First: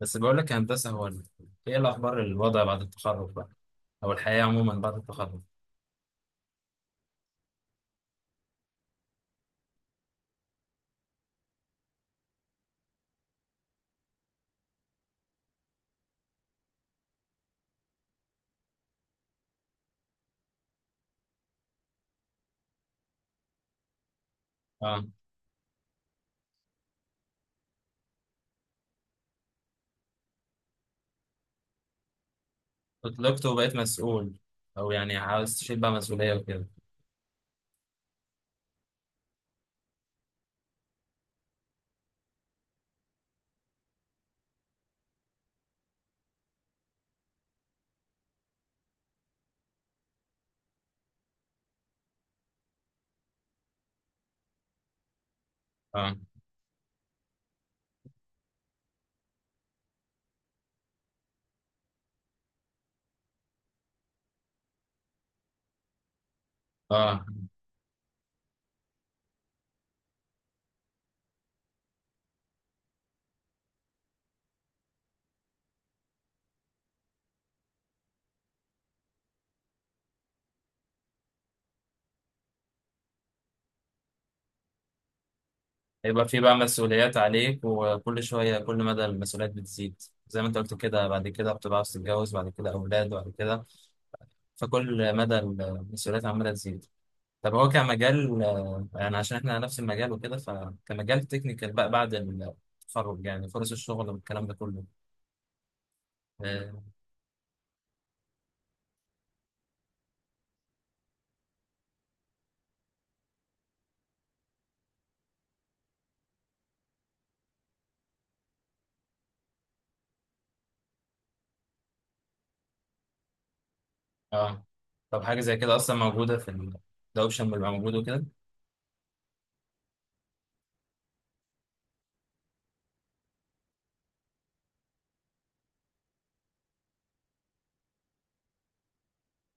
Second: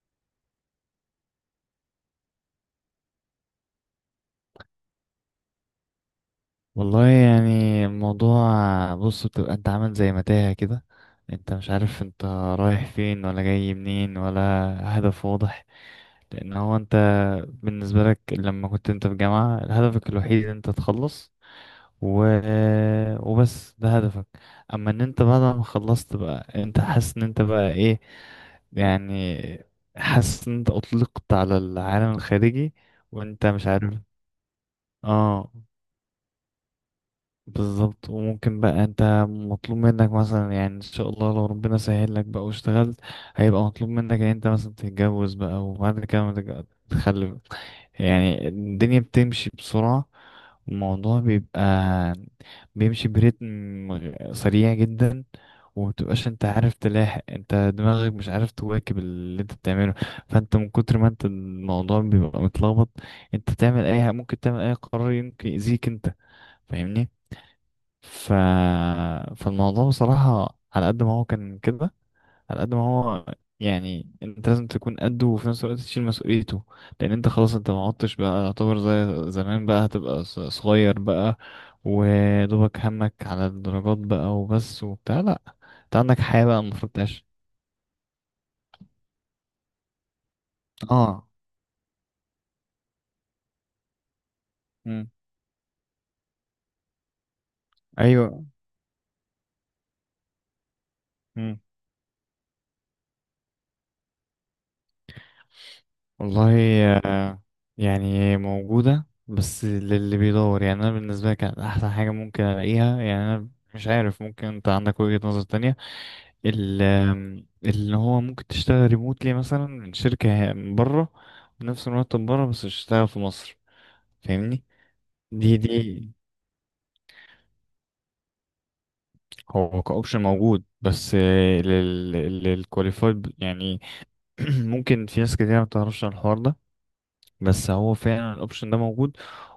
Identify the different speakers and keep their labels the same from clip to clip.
Speaker 1: بس بقول لك يا هندسة، ايه الأخبار؟ الوضع بعد التخرج بقى، أو الحياة عموما بعد التخرج.
Speaker 2: والله، يعني الموضوع. بص، بتبقى انت عامل زي متاهة كده. انت مش عارف انت رايح فين، ولا جاي منين ولا هدف واضح. لان هو انت بالنسبة لك لما كنت انت في جامعة، هدفك الوحيد انت تخلص و... وبس، ده هدفك. اما ان
Speaker 1: اه،
Speaker 2: انت بعد ما خلصت بقى، انت حاسس ان انت بقى ايه، يعني حاسس ان انت اطلقت على العالم الخارجي وانت
Speaker 1: اتطلقت
Speaker 2: مش
Speaker 1: وبقيت
Speaker 2: عارف.
Speaker 1: مسؤول. أو يعني
Speaker 2: اه،
Speaker 1: عاوز تشيل بقى مسؤولية وكده.
Speaker 2: بالظبط. وممكن بقى انت مطلوب منك مثلا يعني ان شاء الله لو ربنا سهل لك بقى واشتغلت، هيبقى مطلوب منك ان انت مثلا تتجوز بقى، وبعد كده ما تتج- تخلف. يعني الدنيا بتمشي بسرعة، الموضوع بيبقى بيمشي بريتم سريع جدا.
Speaker 1: اه.
Speaker 2: ومتبقاش انت عارف تلاحق، انت دماغك مش عارف تواكب اللي انت بتعمله. فانت من كتر ما انت الموضوع بيبقى متلخبط، انت ممكن تعمل اي قرار يمكن يأذيك انت. فاهمني؟
Speaker 1: اه.
Speaker 2: ف... فالموضوع بصراحة على قد ما هو كان كده، على قد ما هو يعني انت لازم تكون قده، وفي نفس الوقت تشيل مسؤوليته. لان انت خلاص انت ما عدتش بقى يعتبر زي زمان بقى، هتبقى صغير بقى، ودوبك همك على الدرجات بقى وبس وبتاع. لا، انت عندك
Speaker 1: هيبقى في
Speaker 2: حياة
Speaker 1: بقى
Speaker 2: بقى المفروض
Speaker 1: مسؤوليات
Speaker 2: تعيش.
Speaker 1: عليك، وكل شوية كل مدى المسؤوليات بتزيد. زي ما انت قلت كده، بعد
Speaker 2: اه.
Speaker 1: كده بتبقى عاوز تتجوز، بعد كده أولاد، بعد كده
Speaker 2: مم.
Speaker 1: فكل مدى المسؤوليات عمالة تزيد. طب هو كمجال،
Speaker 2: ايوه.
Speaker 1: يعني عشان احنا نفس المجال وكده، فكمجال تكنيكال بقى بعد التخرج، يعني فرص الشغل والكلام ده كله.
Speaker 2: والله.
Speaker 1: آه.
Speaker 2: آه، يعني موجودة بس للي بيدور. يعني أنا بالنسبة لي كانت أحسن حاجة ممكن ألاقيها. يعني أنا مش عارف، ممكن أنت عندك وجهة نظر تانية. ال- آم، اللي هو ممكن تشتغل ريموتلي مثلا من شركة من بره، بنفس المرتب بره، بس تشتغل في مصر. فاهمني؟
Speaker 1: اه، طب حاجة زي
Speaker 2: دي
Speaker 1: كده أصلا
Speaker 2: دي
Speaker 1: موجودة في ال. ده أوبشن بيبقى موجود وكده.
Speaker 2: هو كأوبشن موجود بس للكواليفايد يعني. ممكن في ناس كتير ما بتعرفش عن الحوار ده، بس هو فعلا الاوبشن ده موجود.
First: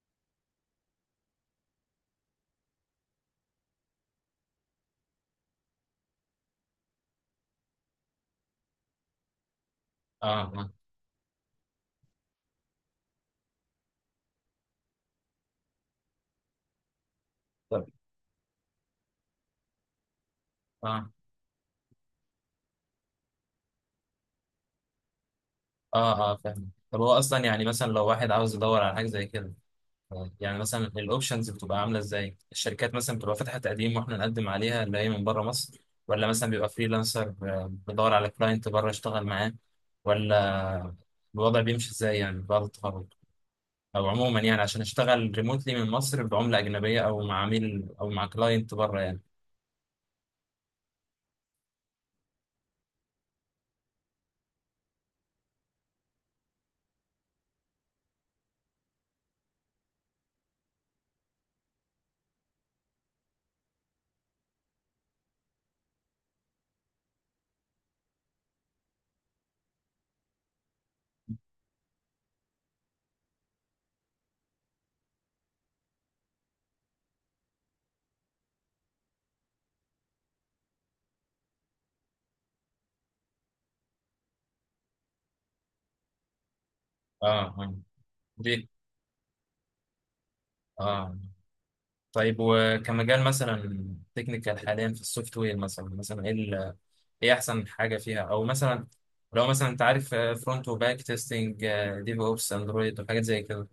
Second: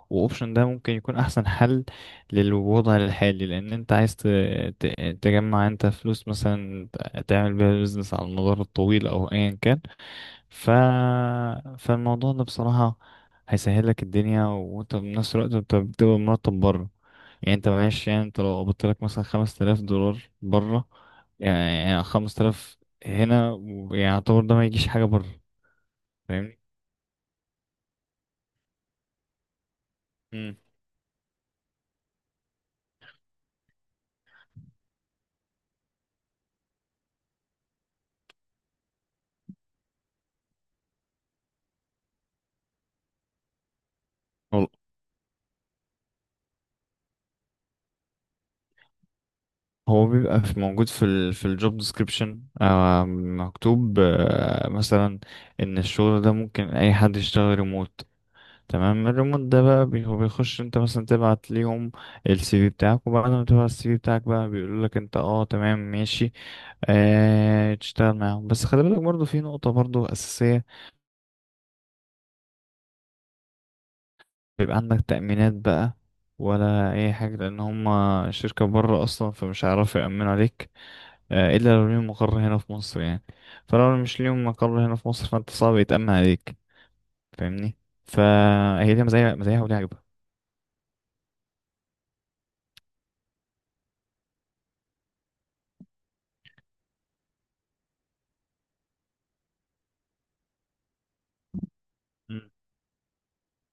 Speaker 2: واوبشن ده ممكن يكون احسن حل للوضع الحالي، لان انت عايز تجمع انت فلوس، مثلا تعمل بيها بيزنس على المدار الطويل، او ايا كان.
Speaker 1: اه،
Speaker 2: ف...
Speaker 1: اه.
Speaker 2: فالموضوع ده بصراحة هيسهل لك الدنيا، وانت بنفس الوقت انت بتبقى مرتب بره. يعني انت
Speaker 1: طب.
Speaker 2: معلش، يعني انت لو قبضت لك مثلا $5,000 بره،
Speaker 1: اه،
Speaker 2: يعني 5000 هنا يعتبر ده ما يجيش حاجة بره.
Speaker 1: اه، اه،
Speaker 2: فاهمني؟
Speaker 1: فاهم. طب هو أصلا يعني مثلا لو واحد عاوز يدور على حاجة زي كده، آه،
Speaker 2: مم.
Speaker 1: يعني مثلا الأوبشنز بتبقى عاملة إزاي؟ الشركات مثلا بتبقى فاتحة تقديم وإحنا نقدم عليها اللي هي من بره مصر؟ ولا مثلا بيبقى فريلانسر، بيدور على كلاينت بره يشتغل معاه؟ ولا الوضع بيمشي إزاي يعني بعد التخرج؟ أو عموما يعني عشان أشتغل ريموتلي من مصر بعملة أجنبية، أو مع عميل أو مع كلاينت بره يعني.
Speaker 2: هو بيبقى في موجود في الجوب ديسكريبشن، مكتوب مثلا ان الشغل ده ممكن اي حد يشتغل ريموت. تمام، الريموت ده بقى هو بيخش انت مثلا تبعت ليهم السي في بتاعك، وبعد ما تبعت السي في بتاعك بقى بيقول لك انت، تمام ماشي، تشتغل معاهم. بس خلي بالك برضو في نقطة برضو أساسية، بيبقى عندك تأمينات بقى ولا اي حاجة، لان هما شركة بره اصلا، فمش هيعرفوا يأمنوا عليك، الا لو ليهم مقر هنا في مصر. يعني فلو مش ليهم مقر هنا في مصر، فانت صعب يتأمن عليك.
Speaker 1: اه. اه.
Speaker 2: فاهمني؟
Speaker 1: دي.
Speaker 2: فهي ليها مزايا مزايا وليها عيوبها.
Speaker 1: اه. طيب، وكمجال مثلا تكنيكال حاليا في السوفت وير، مثلا مثلا ايه ايه احسن حاجه فيها، او مثلا لو مثلا انت عارف فرونت وباك تيستنج، ديف
Speaker 2: مم.
Speaker 1: اوبس، اندرويد وحاجات زي كده.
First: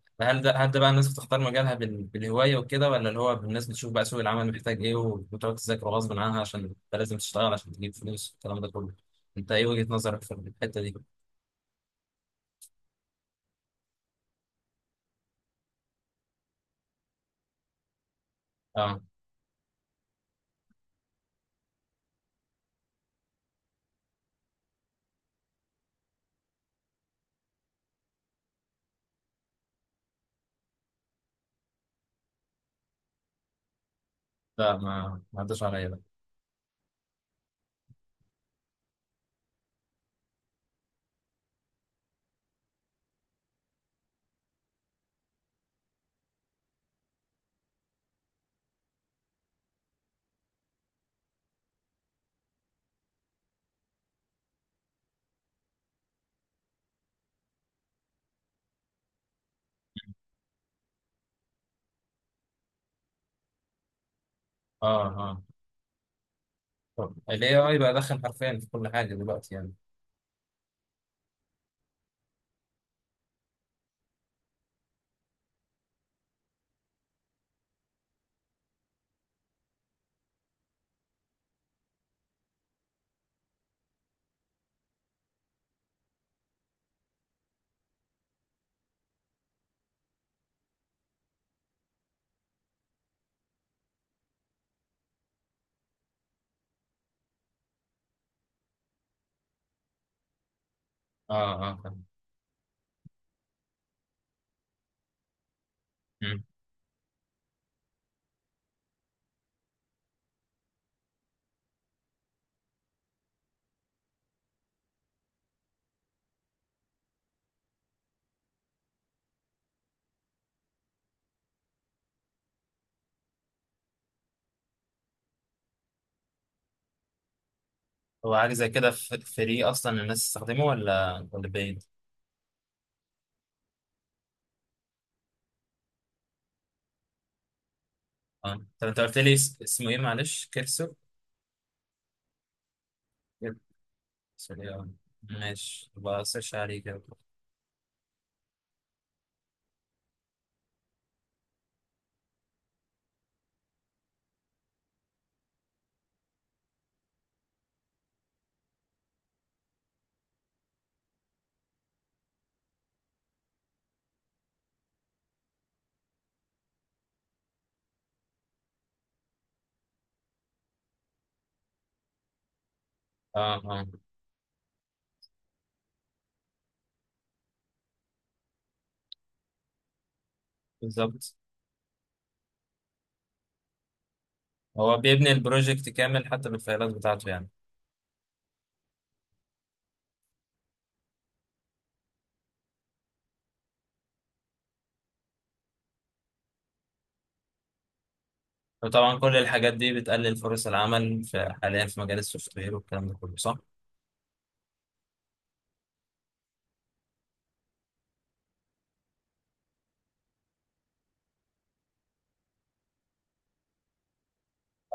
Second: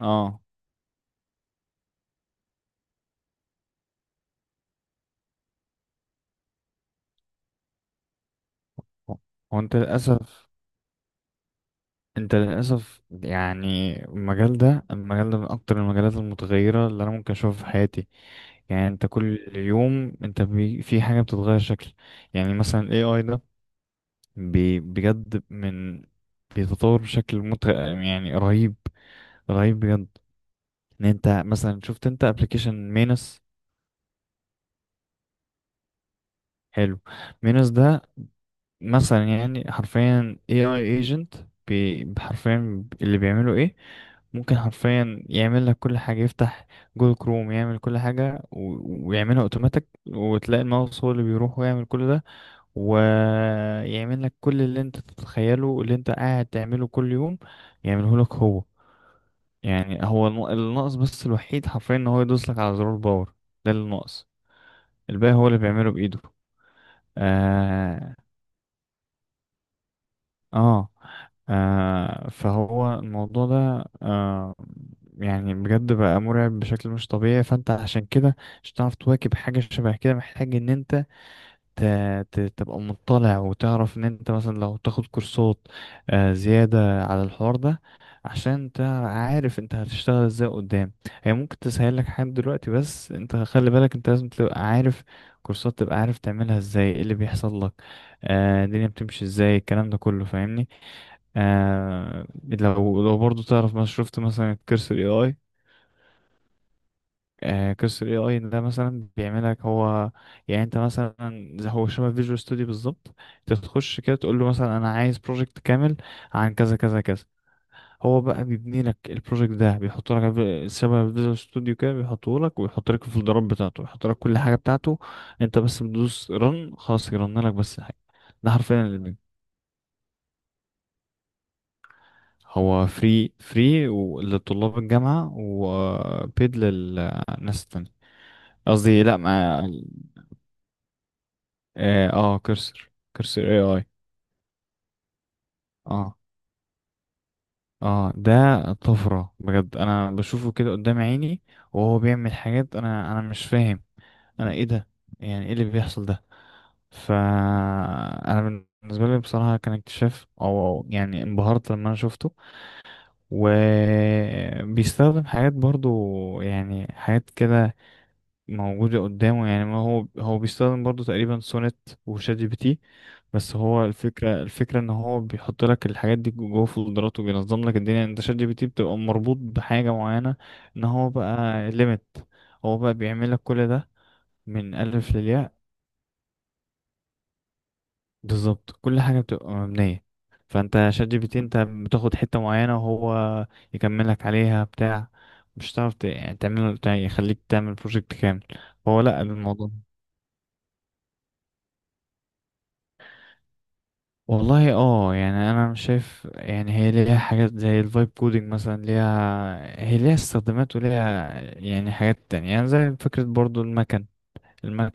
Speaker 2: اه.
Speaker 1: هل ده بقى الناس بتختار مجالها بالهوايه وكده، ولا اللي هو الناس بتشوف بقى سوق العمل محتاج ايه، وبتقعد تذاكر غصب عنها عشان انت لازم تشتغل عشان تجيب فلوس والكلام ده كله؟ انت
Speaker 2: هو
Speaker 1: ايه
Speaker 2: انت
Speaker 1: وجهه نظرك في
Speaker 2: للاسف،
Speaker 1: الحته دي؟
Speaker 2: انت للاسف، يعني المجال ده، المجال ده من اكتر المجالات المتغيره اللي انا ممكن اشوفها في حياتي. يعني
Speaker 1: اه،
Speaker 2: انت كل يوم انت في حاجه بتتغير شكل. يعني مثلا ال AI ده بجد، بيتطور بشكل يعني رهيب، رهيب بجد. ان انت مثلا شفت انت ابلكيشن مينس؟
Speaker 1: لا، ما عداش عليا ده.
Speaker 2: حلو. مينس ده مثلا يعني حرفيا اي اي ايجنت. حرفيا اللي بيعمله ايه؟ ممكن حرفيا يعمل لك كل حاجه. يفتح جوجل كروم، يعمل كل حاجه، ويعملها اوتوماتيك، وتلاقي الماوس هو اللي بيروح ويعمل كل ده، ويعمل لك كل اللي انت تتخيله، اللي انت قاعد تعمله كل يوم، يعمله لك هو. يعني هو الناقص بس الوحيد حرفيا ان هو يدوس لك على زرار باور، ده اللي ناقص. الباقي
Speaker 1: اه،
Speaker 2: هو اللي بيعمله بإيده.
Speaker 1: اه، الاي اي بقى
Speaker 2: اه,
Speaker 1: دخل حرفيا في كل حاجه دلوقتي يعني.
Speaker 2: آه. فهو الموضوع ده يعني بجد بقى مرعب بشكل مش طبيعي. فانت عشان كده مش هتعرف تواكب حاجة شبه كده، محتاج ان انت ت- تبقى مطلع، وتعرف ان انت مثلا لو تاخد كورسات زيادة على الحوار ده، عشان انت عارف انت هتشتغل ازاي قدام. هي ممكن تسهل لك حاجات دلوقتي، بس انت خلي بالك انت لازم تبقى عارف كورسات، تبقى عارف تعملها ازاي، ايه اللي بيحصل لك، الدنيا بتمشي ازاي الكلام ده كله. فاهمني؟
Speaker 1: اه، اه، فاهم.
Speaker 2: آه، لو برضو تعرف ما شفت مثلا الكورس الاي اي،
Speaker 1: مم.
Speaker 2: قصة ال AI ده مثلا بيعملك هو، يعني انت مثلا زي هو شبه فيجوال ستوديو بالظبط. انت تخش كده تقول له مثلا انا عايز بروجكت كامل عن كذا كذا كذا، هو بقى بيبني لك البروجكت ده، بيحط لك شبه فيجوال ستوديو كده، بيحطه لك، ويحط لك الفولدرات بتاعته، ويحط لك كل حاجة بتاعته. انت بس بتدوس رن، خلاص يرن لك بس الحاجة.
Speaker 1: هو
Speaker 2: ده
Speaker 1: حاجة زي
Speaker 2: حرفيا
Speaker 1: كده. فري أصلا الناس تستخدمه، ولا بيد؟
Speaker 2: هو فري فري لطلاب الجامعة، وبيد للناس التانية.
Speaker 1: اه، طب أنت
Speaker 2: قصدي لا،
Speaker 1: قلت لي
Speaker 2: ما
Speaker 1: اسمه إيه معلش؟ كيرسو؟
Speaker 2: اه آه، كرسر. كرسر اي
Speaker 1: كيرسو.
Speaker 2: اي.
Speaker 1: آه. ماشي،
Speaker 2: اه
Speaker 1: يبقى سيرش عليه كده.
Speaker 2: اه، ده طفرة بجد، انا بشوفه كده قدام عيني، وهو بيعمل حاجات انا مش فاهم انا ايه ده، يعني ايه اللي بيحصل ده. فانا بالنسبة لي بصراحة كان اكتشاف، او يعني انبهرت لما انا شفته. وبيستخدم حاجات برضو، يعني حاجات كده موجودة قدامه، يعني ما هو بيستخدم برضو تقريبا سونت وشات جي بي تي. بس
Speaker 1: اه،
Speaker 2: هو
Speaker 1: اه،
Speaker 2: الفكرة ان هو بيحط لك الحاجات دي جوه فولدرات، وبينظم لك الدنيا. انت شات جي بي تي بتبقى مربوط بحاجة معينة، ان هو
Speaker 1: بالظبط.
Speaker 2: بقى ليميت. هو بقى بيعمل لك كل ده من
Speaker 1: هو
Speaker 2: ألف
Speaker 1: بيبني
Speaker 2: للياء،
Speaker 1: البروجكت كامل حتى بالفايلات بتاعته يعني.
Speaker 2: بالظبط. كل حاجة بتبقى مبنية. فانت شات جي بي تي انت بتاخد حتة معينة وهو يكملك عليها بتاع، مش هتعرف يعني تعمل، يعني يخليك تعمل بروجكت كامل. هو
Speaker 1: وطبعا
Speaker 2: لا،
Speaker 1: كل
Speaker 2: الموضوع،
Speaker 1: الحاجات دي بتقلل فرص العمل في حاليا في مجال السوفت وير والكلام ده كله، صح؟
Speaker 2: والله يعني انا مش شايف. يعني هي ليها حاجات زي الفايب كودينج مثلا ليها، هي ليها استخدامات، وليها يعني حاجات تانية، يعني زي فكرة برضو المكن.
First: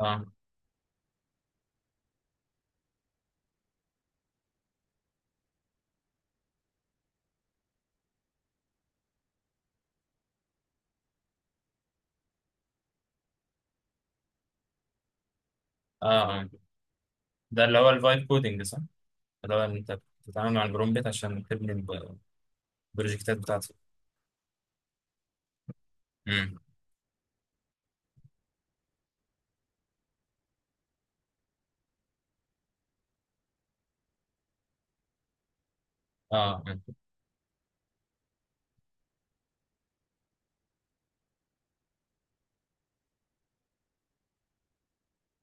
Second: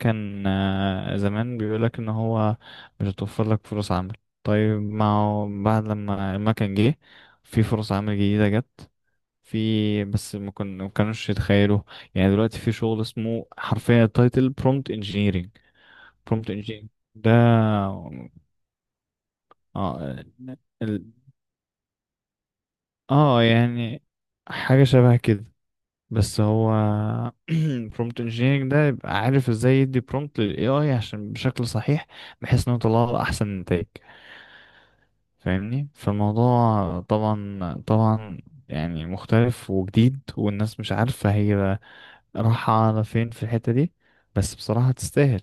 Speaker 1: اه،
Speaker 2: زمان بيقولك ان هو مش هتوفر لك فرص عمل، طيب ما هو بعد لما المكن جه، في فرص عمل جديدة جت في، بس ما كانوش يتخيلوا. يعني دلوقتي في شغل اسمه حرفيا تايتل برومبت انجينيرنج،
Speaker 1: اه، اه،
Speaker 2: برومبت انجينيرنج ده.
Speaker 1: ده اللي هو الفايب كودنج صح؟ اللي هو أنت
Speaker 2: اه
Speaker 1: بتتعامل مع البرومبت عشان تبني البروجكتات
Speaker 2: اه،
Speaker 1: بتاعتك.
Speaker 2: يعني حاجة شبه كده، بس
Speaker 1: امم.
Speaker 2: هو prompt engineering ده يبقى عارف ازاي يدي prompt لل AI عشان بشكل صحيح، بحيث انه يطلع له احسن نتائج. فاهمني؟
Speaker 1: اه،
Speaker 2: فالموضوع طبعا طبعا يعني مختلف وجديد، والناس مش عارفة هي رايحة على فين في الحتة دي، بس بصراحة تستاهل.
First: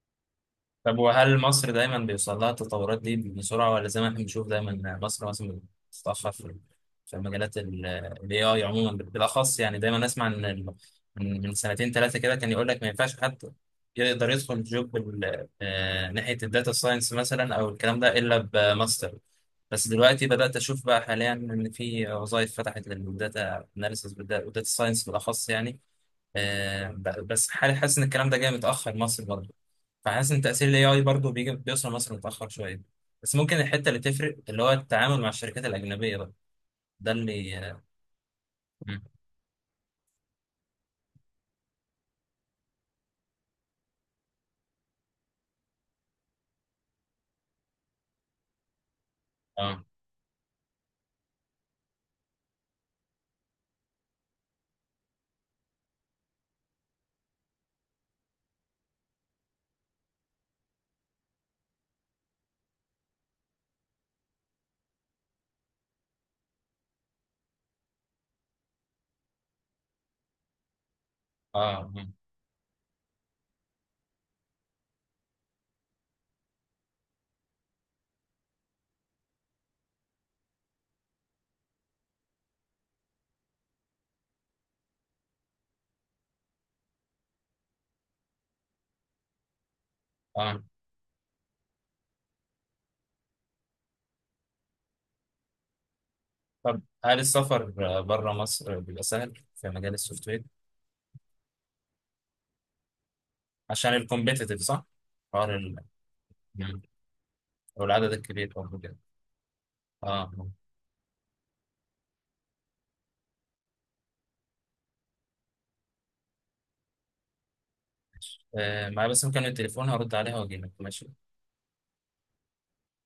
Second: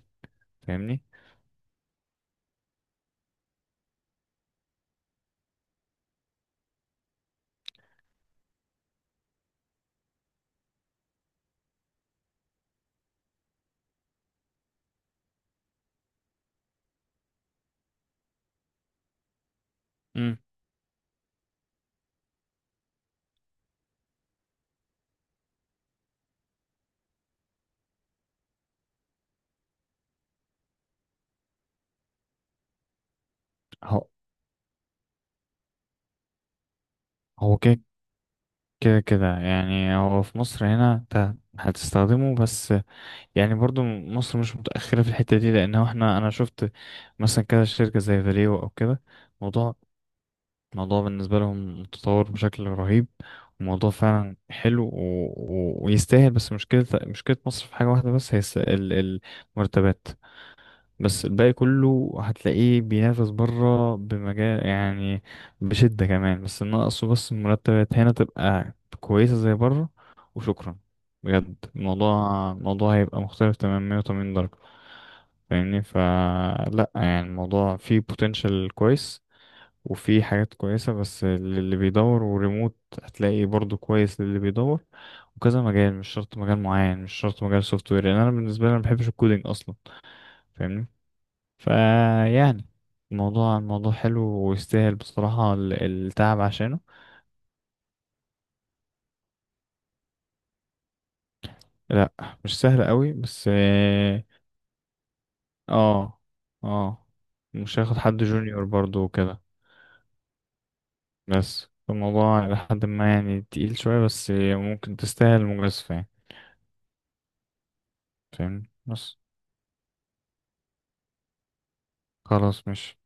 Speaker 1: طب
Speaker 2: فاهمني؟
Speaker 1: وهل مصر دايما بيوصل لها التطورات دي بسرعة، ولا زي ما احنا بنشوف دايما مصر مثلا بتتأخر في مجالات ال AI عموما بالأخص؟ يعني دايما أسمع إن من سنتين 3 كده، كان يقول لك ما ينفعش حد يقدر يدخل جوب ناحية الداتا ساينس مثلا أو الكلام ده إلا بماستر. بس دلوقتي
Speaker 2: مم.
Speaker 1: بدأت أشوف بقى حاليا إن في وظائف فتحت للداتا أناليسيس والداتا ساينس بالأخص يعني. بس حالي حاسس إن الكلام ده جاي متأخر مصر برضه. فحاسس ان تأثير الاي اي برضه بيجي بيوصل مصر متأخر شوية. بس ممكن الحتة اللي
Speaker 2: هو
Speaker 1: تفرق اللي هو التعامل مع الشركات الأجنبية بقى، ده اللي.
Speaker 2: هو كده
Speaker 1: اه،
Speaker 2: كده كده. يعني هو في مصر هنا انت هتستخدمه بس، يعني برضو مصر مش متأخرة في الحتة دي، لأنه أنا شفت مثلا كده شركة زي فاليو أو كده، موضوع
Speaker 1: اه،
Speaker 2: موضوع بالنسبة لهم متطور بشكل رهيب، وموضوع فعلا حلو، ويستاهل. بس مشكلة مصر في حاجة واحدة بس، هي المرتبات. بس الباقي كله هتلاقيه بينافس بره بمجال يعني بشدة كمان. بس ناقصه بس المرتبات هنا تبقى كويسة زي بره، وشكرا. بجد
Speaker 1: اه. مم.
Speaker 2: الموضوع هيبقى مختلف تماما 180 درجة. فاهمني؟ فلا، يعني الموضوع فيه potential كويس، وفيه حاجات كويسة بس للي بيدور. وريموت هتلاقي برضو كويس للي بيدور، وكذا مجال، مش شرط مجال معين، مش شرط مجال سوفت وير. يعني انا بالنسبة لي أنا ما بحبش الكودينج اصلا.
Speaker 1: آه.
Speaker 2: فاهمني؟ فيعني الموضوع حلو ويستاهل بصراحة التعب عشانه.
Speaker 1: طب هل السفر بره مصر بيبقى سهل في مجال السوفت وير؟
Speaker 2: لا مش سهل قوي، بس
Speaker 1: عشان
Speaker 2: اه.
Speaker 1: الكومبيتيتيف صح؟ حوار ال.
Speaker 2: اه،
Speaker 1: مم.
Speaker 2: آه. مش هاخد
Speaker 1: والعدد
Speaker 2: حد
Speaker 1: الكبير
Speaker 2: جونيور
Speaker 1: برضه كده.
Speaker 2: برضو وكده،
Speaker 1: اه.
Speaker 2: بس الموضوع لحد ما يعني تقيل شوية، بس ممكن تستاهل مجازفة يعني. فاهم؟
Speaker 1: آه، معايا
Speaker 2: بس
Speaker 1: بس مكالمة التليفون هرد عليها واجيلك ماشي.
Speaker 2: خلاص مش